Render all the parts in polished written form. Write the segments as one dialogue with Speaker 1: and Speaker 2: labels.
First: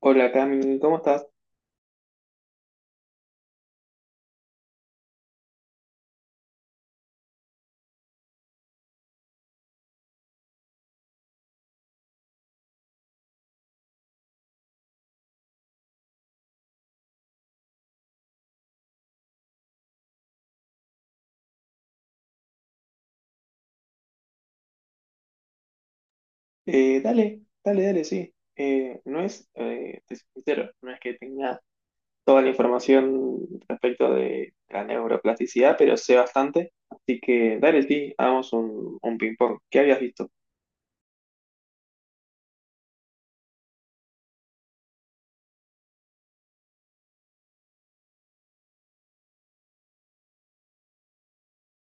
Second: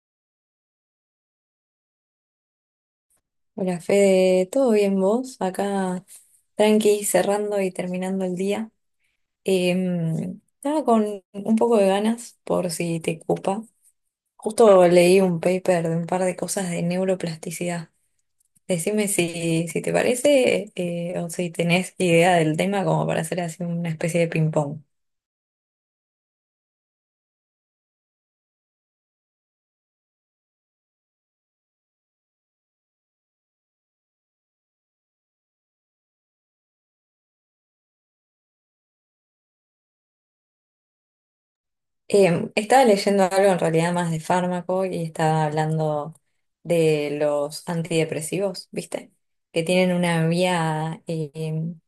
Speaker 1: Hola Cami, ¿cómo estás?
Speaker 2: Hola Fede, ¿todo bien vos? Acá tranqui, cerrando y terminando el día. Estaba con un poco de ganas, por si te ocupa. Justo leí un paper de un par de cosas de neuroplasticidad. Decime si te parece, o si tenés idea del tema como para hacer así una especie de ping-pong.
Speaker 1: Dale, sí. No es, te soy sincero, no es que tenga toda la información respecto de la neuroplasticidad, pero sé bastante. Así que dale, sí, hagamos un ping-pong. ¿Qué habías visto?
Speaker 2: Estaba leyendo algo en realidad más de fármaco y estaba hablando de los antidepresivos, ¿viste? Que tienen una vía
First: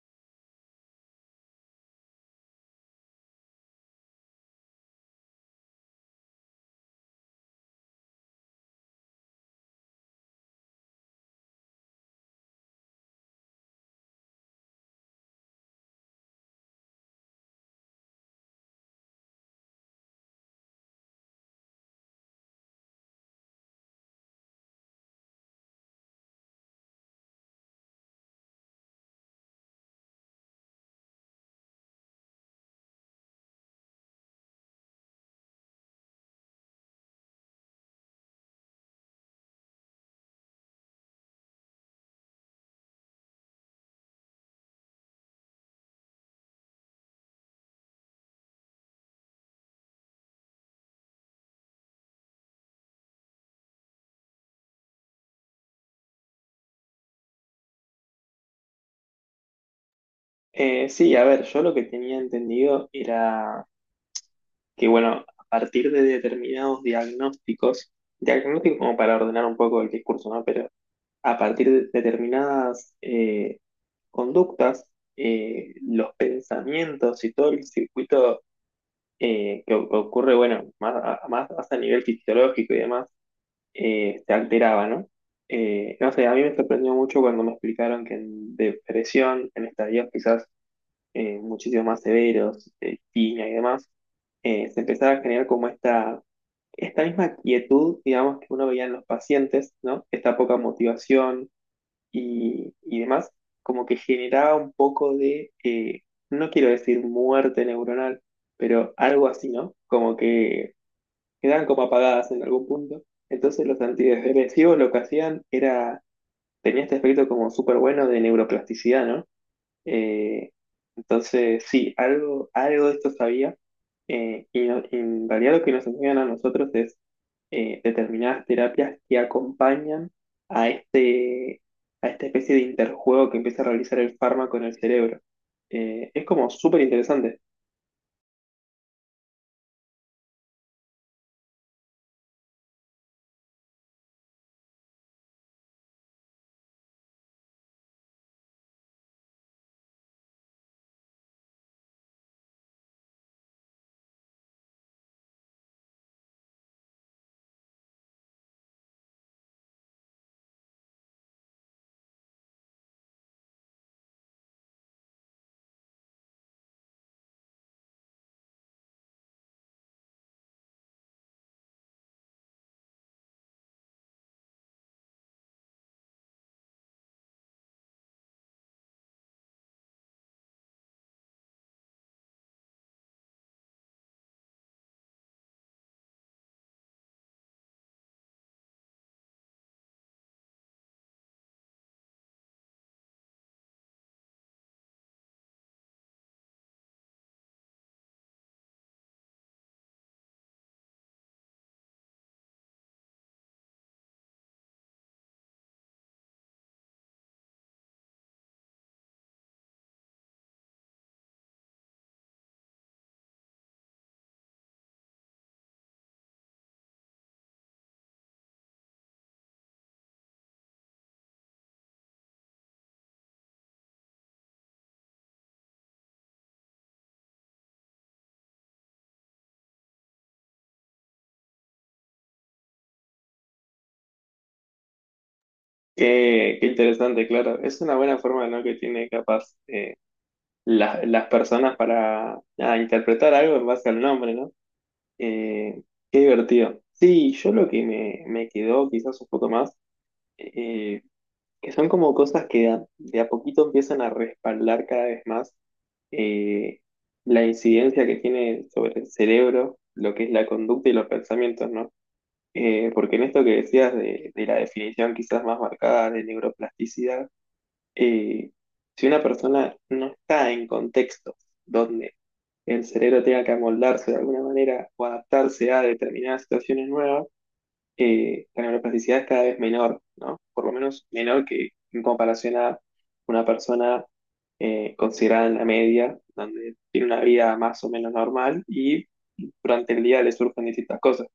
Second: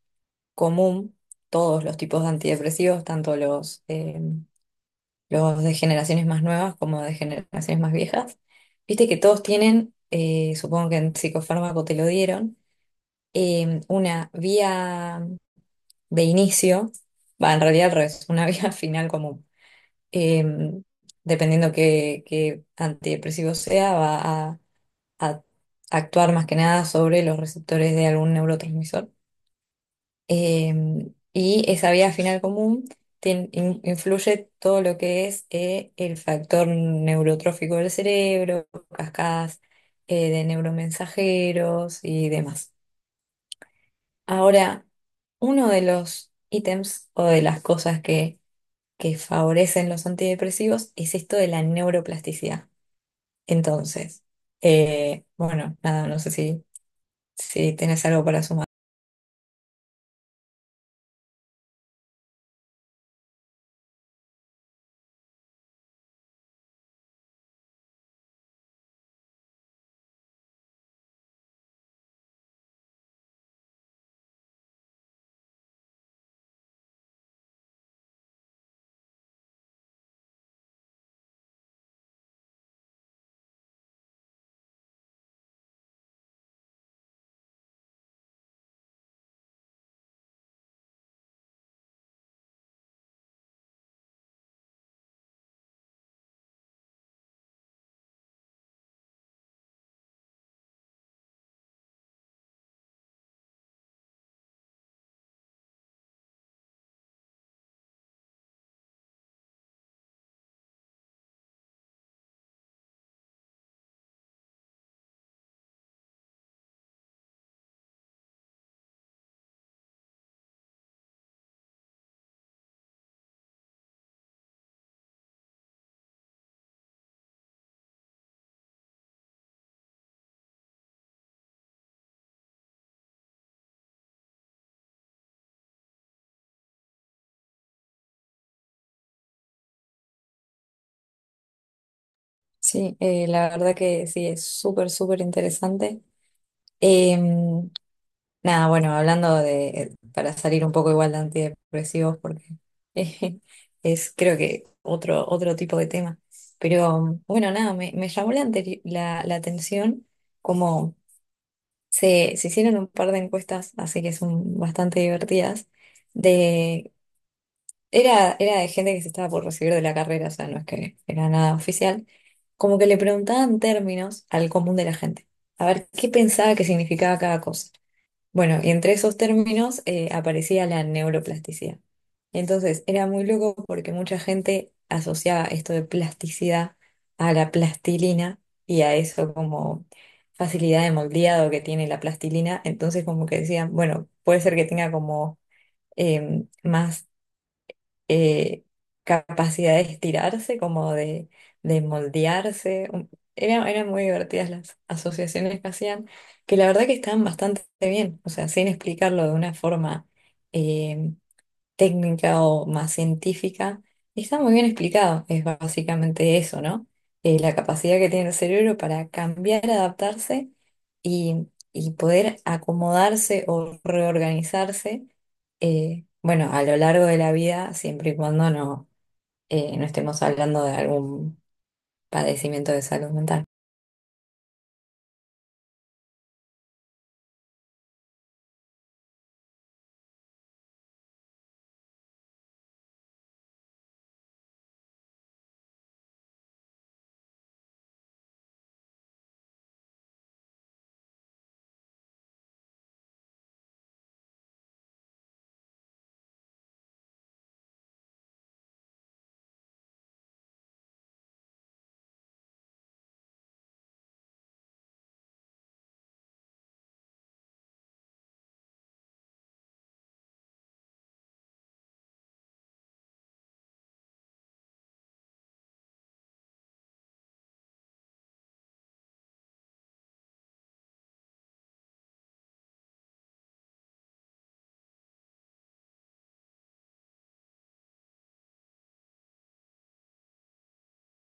Speaker 2: común, todos los tipos de antidepresivos, tanto los de generaciones más nuevas como de generaciones más viejas. Viste que todos tienen, supongo que en psicofármaco te lo dieron, una vía de inicio, va, en realidad al revés, una vía final común. Eh, dependiendo qué antidepresivo sea, va a a actuar más que nada sobre los receptores de algún neurotransmisor. Y esa vía final común influye todo lo que es el factor neurotrófico del cerebro, cascadas de neuromensajeros y demás. Ahora, uno de los ítems o de las cosas que favorecen los antidepresivos es esto de la neuroplasticidad. Entonces, bueno, nada, no sé si tenés algo para sumar.
Speaker 1: Sí, a ver, yo lo que tenía entendido era que, bueno, a partir de determinados diagnósticos, diagnósticos como para ordenar un poco el discurso, ¿no? Pero a partir de determinadas, conductas, los pensamientos y todo el circuito que ocurre, bueno, más hasta a nivel fisiológico y demás, se alteraba, ¿no? No sé, a mí me sorprendió mucho cuando me explicaron que en depresión, en estadios quizás muchísimo más severos, tiña y demás, se empezaba a generar como esta misma quietud, digamos, que uno veía en los pacientes, ¿no? Esta poca motivación y demás, como que generaba un poco de, no quiero decir muerte neuronal, pero algo así, ¿no? Como que quedaban como apagadas en algún punto. Entonces los antidepresivos lo que hacían era, tenía este aspecto como súper bueno de neuroplasticidad, ¿no? Eh, entonces, sí, algo, algo de esto sabía. Y no- Y en realidad lo que nos enseñan a nosotros es determinadas terapias que acompañan a este, a esta especie de interjuego que empieza a realizar el fármaco en el cerebro. Es como súper interesante.
Speaker 2: Sí, la verdad que sí, es súper, súper interesante. Em, Nada, bueno, hablando de, para salir un poco igual de antidepresivos, porque eh, es creo que otro, otro tipo de tema. Pero bueno, nada, me llamó la atención como se hicieron un par de encuestas, así que son bastante divertidas, de, era, era de gente que se estaba por recibir de la carrera, o sea, no es que era nada oficial, como que le preguntaban términos al común de la gente, a ver qué pensaba que significaba cada cosa. Bueno, y entre esos términos aparecía la neuroplasticidad. Entonces, era muy loco porque mucha gente asociaba esto de plasticidad a la plastilina y a eso como facilidad de moldeado que tiene la plastilina. Entonces, como que decían, bueno, puede ser que tenga como más eh, capacidad de estirarse, como de moldearse. Era, eran muy divertidas las asociaciones que hacían, que la verdad que estaban bastante bien, o sea, sin explicarlo de una forma eh, técnica o más científica, y está muy bien explicado. Es básicamente eso, ¿no? La capacidad que tiene el cerebro para cambiar, adaptarse y, y poder acomodarse o reorganizarse, bueno, a lo largo de la vida, siempre y cuando no, no estemos hablando de algún padecimiento de salud mental.
Speaker 1: Qué, qué interesante, claro. Es una buena forma, ¿no? que tiene capaz las personas para nada, interpretar algo en base al nombre, ¿no? Eh, Qué divertido. Sí, yo lo que me quedó quizás un poco más, eh, que son como cosas que de a poquito empiezan a respaldar cada vez más eh, la incidencia que tiene sobre el cerebro, lo que es la conducta y los pensamientos, ¿no? Porque en esto que decías de la definición quizás más marcada de neuroplasticidad, eh, si una persona no está en contextos donde el cerebro tenga que amoldarse de alguna manera o adaptarse a determinadas situaciones nuevas, la neuroplasticidad es cada vez menor, ¿no? Por lo menos menor que en comparación a una persona considerada en la media, donde tiene una vida más o menos normal y durante el día le surgen distintas cosas.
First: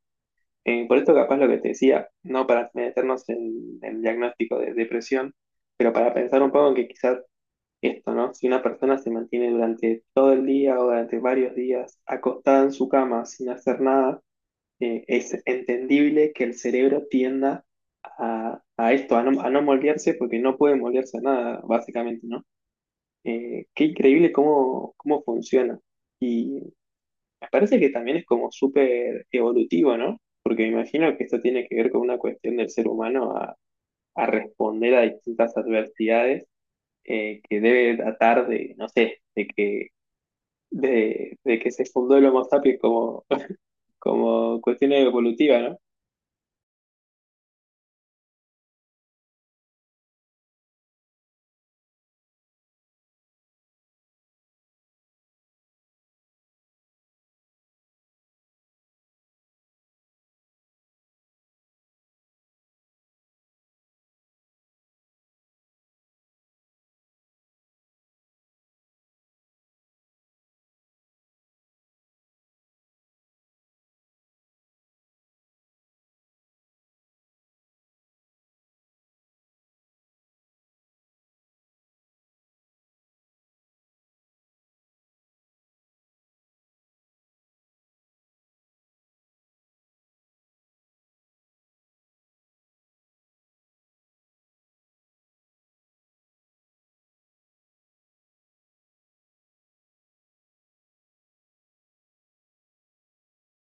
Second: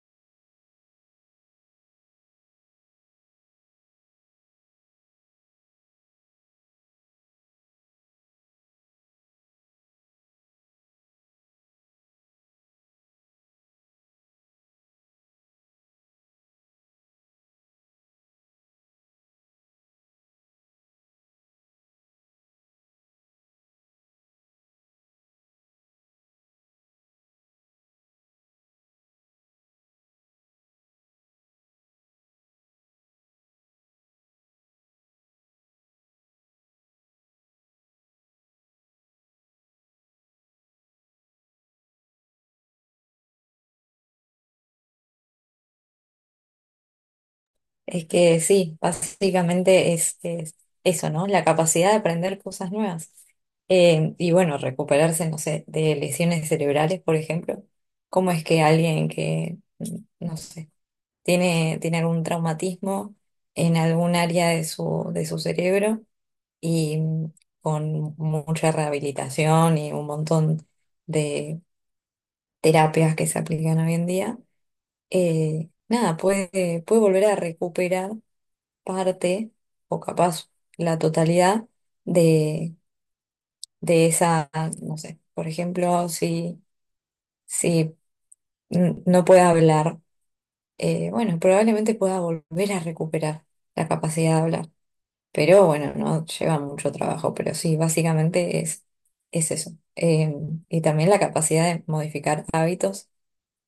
Speaker 1: Por esto capaz lo que te decía, no para meternos en el diagnóstico de depresión, pero para pensar un poco en que quizás esto, ¿no? Si una persona se mantiene durante todo el día o durante varios días acostada en su cama sin hacer nada, es entendible que el cerebro tienda a esto, a no moldearse porque no puede moldearse a nada, básicamente, ¿no? Qué increíble cómo, cómo funciona. Y me parece que también es como súper evolutivo, ¿no? Porque me imagino que esto tiene que ver con una cuestión del ser humano a responder a distintas adversidades que debe datar de, no sé, de que se fundó el Homo sapiens como, como cuestión evolutiva, ¿no?
Speaker 2: Es que sí, básicamente es eso, ¿no? La capacidad de aprender cosas nuevas. Y bueno, recuperarse, no sé, de lesiones cerebrales, por ejemplo. ¿Cómo es que alguien que, no sé, tiene, tiene algún traumatismo en algún área de su cerebro y con mucha rehabilitación y un montón de terapias que se aplican hoy en día, nada, puede, puede volver a recuperar parte o capaz la totalidad de, de esa, no sé, por ejemplo, si no puede hablar, bueno, probablemente pueda volver a recuperar la capacidad de hablar, pero bueno, no lleva mucho trabajo, pero sí, básicamente es eso. Y también la capacidad de modificar hábitos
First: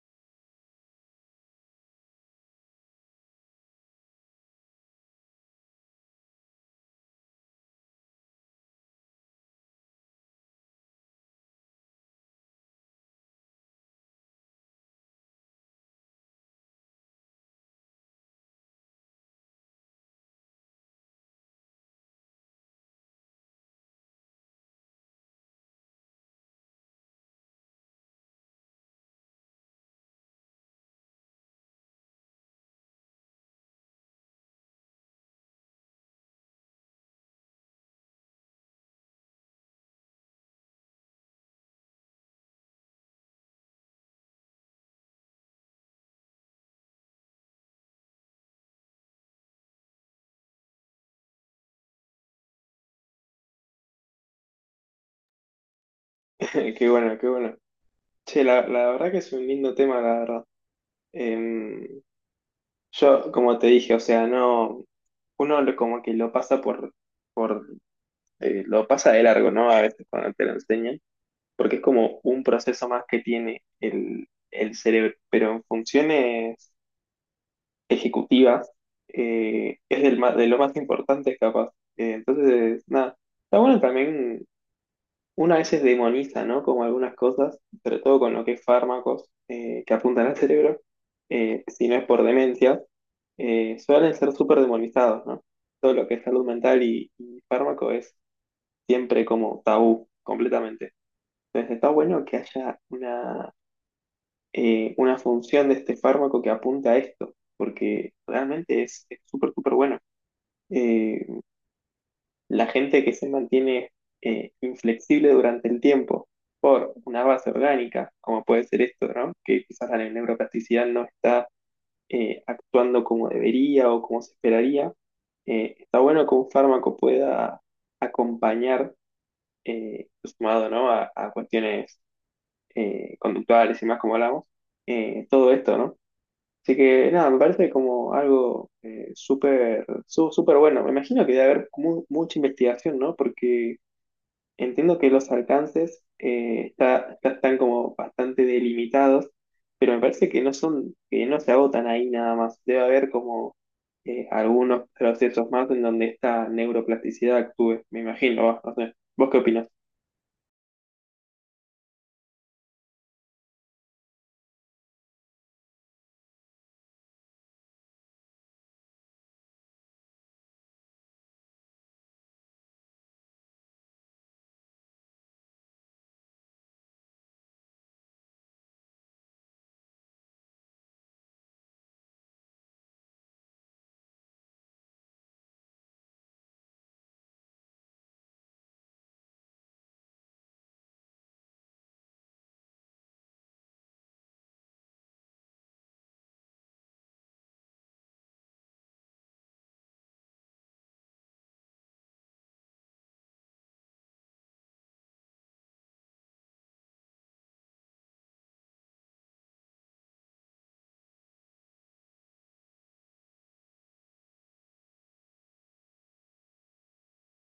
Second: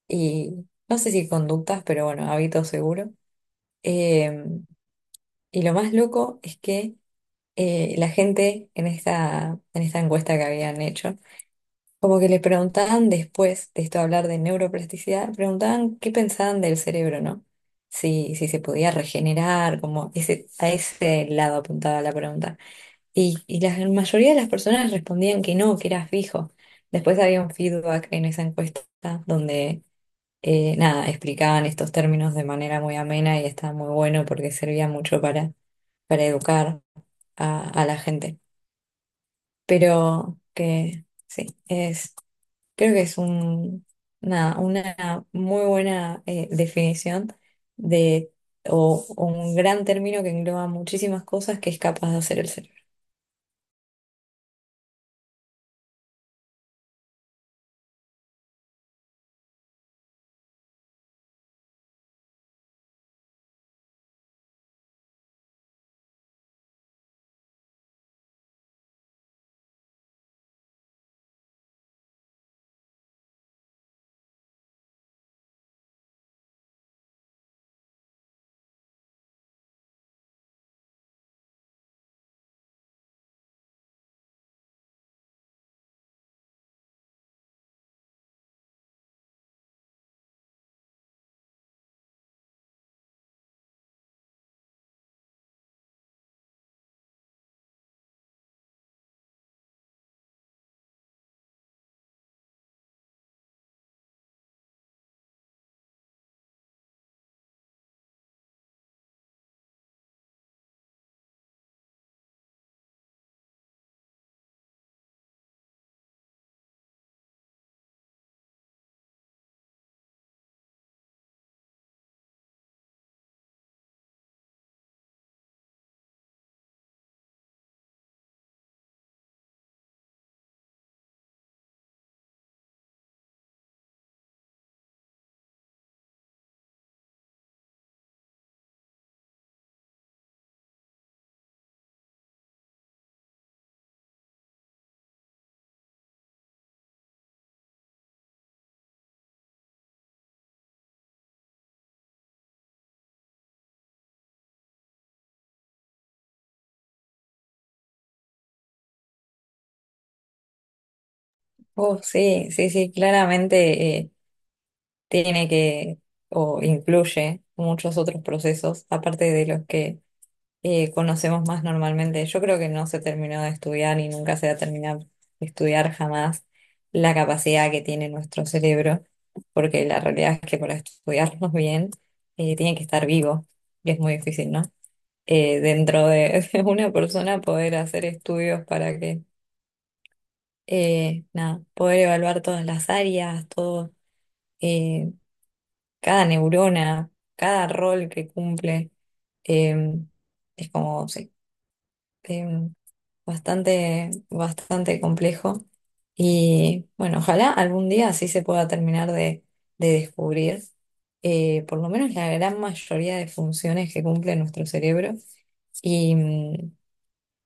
Speaker 2: y no sé si conductas, pero bueno, hábitos seguro. Eh, y lo más loco es que la gente en esta encuesta que habían hecho, como que le preguntaban después de esto hablar de neuroplasticidad, preguntaban qué pensaban del cerebro, ¿no? Si se podía regenerar, como ese, a ese lado apuntaba la pregunta. Y la mayoría de las personas respondían que no, que era fijo. Después había un feedback en esa encuesta donde, nada, explicaban estos términos de manera muy amena y estaba muy bueno porque servía mucho para educar a la gente, pero que sí, es, creo que es un, una muy buena definición de, o un gran término que engloba muchísimas cosas que es capaz de hacer el cerebro.
Speaker 1: Qué bueno, qué bueno. Che, la verdad que es un lindo tema, la verdad. Em, yo, como te dije, o sea, no, como que lo pasa por, por lo pasa de largo, ¿no? A veces cuando te lo enseñan, porque es como un proceso más que tiene el cerebro, pero en funciones ejecutivas, es de lo más importante capaz. Entonces, nada, está bueno también, una vez veces demoniza, ¿no? Como algunas cosas, sobre todo con lo que es fármacos que apuntan al cerebro, si no es por demencia, suelen ser súper demonizados, ¿no? Todo lo que es salud mental y fármaco es siempre como tabú, completamente. Entonces, está bueno que haya una función de este fármaco que apunta a esto, porque realmente es súper, súper bueno. Eh, la gente que se mantiene inflexible durante el tiempo por una base orgánica, como puede ser esto, ¿no? que quizás la neuroplasticidad no está actuando como debería o como se esperaría, está bueno que un fármaco pueda acompañar, sumado ¿no? A cuestiones conductuales y más como hablamos, todo esto, ¿no? Así que nada, me parece como algo súper súper bueno. Me imagino que debe haber mucha investigación, ¿no? Porque entiendo que los alcances eh, están como bastante delimitados, pero me parece que no son, que no se agotan ahí nada más. Debe haber como algunos procesos más en donde esta neuroplasticidad actúe. Me imagino, va, no sé. ¿Vos qué opinas?
Speaker 2: Oh, sí, sí, sí, claramente tiene que, o incluye muchos otros procesos, aparte de los que conocemos más normalmente. Yo creo que no se terminó de estudiar y nunca se va a terminar de estudiar jamás la capacidad que tiene nuestro cerebro, porque la realidad es que para estudiarnos bien tiene que estar vivo y es muy difícil, ¿no? Dentro de, de una persona poder hacer estudios para que, nada, poder evaluar todas las áreas, todo, eh, cada neurona, cada rol que cumple. em, es como, sí. em, Bastante, bastante complejo. Y bueno, ojalá algún día así se pueda terminar de descubrir por lo menos la gran mayoría de funciones que cumple nuestro cerebro y,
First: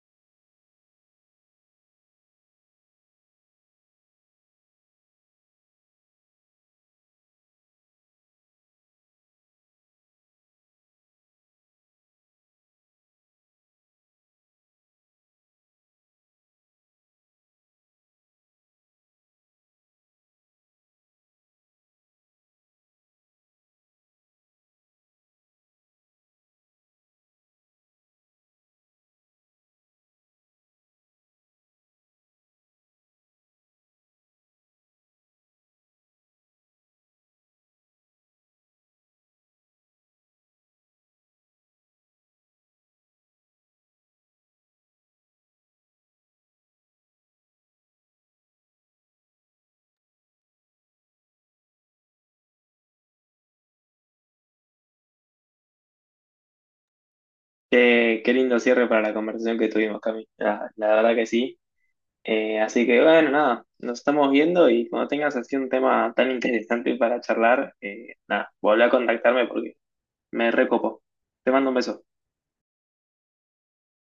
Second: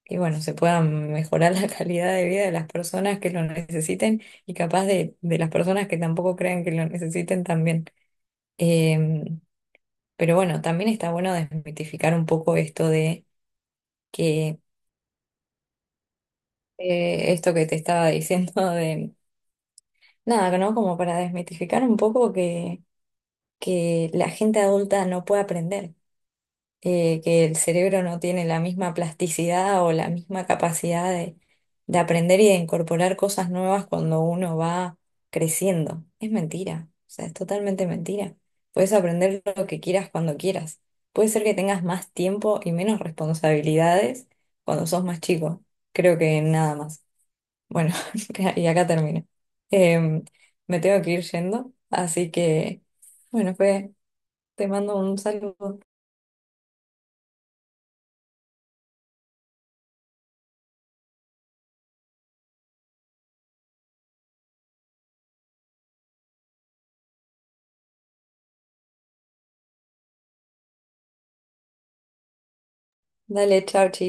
Speaker 2: y bueno, se pueda mejorar la calidad de vida de las personas que lo necesiten y capaz de las personas que tampoco crean que lo necesiten también. Em, pero bueno, también está bueno desmitificar un poco esto de que esto que te estaba diciendo de nada, ¿no? Como para desmitificar un poco que la gente adulta no puede aprender, que el cerebro no tiene la misma plasticidad o la misma capacidad de aprender y de incorporar cosas nuevas cuando uno va creciendo. Es mentira, o sea, es totalmente mentira. Puedes aprender lo que quieras cuando quieras. Puede ser que tengas más tiempo y menos responsabilidades cuando sos más chico. Creo que nada más. Bueno, y acá termino. Em, Me tengo que ir yendo, así que, bueno, pues te mando un saludo.
Speaker 1: Qué lindo cierre para la conversación que tuvimos, Cami. La verdad que sí. Así que bueno, nada, nos estamos viendo y cuando tengas así un tema tan interesante para charlar, nada, volví a contactarme porque me recopo. Te mando un beso.
Speaker 2: Dale, chao, chi.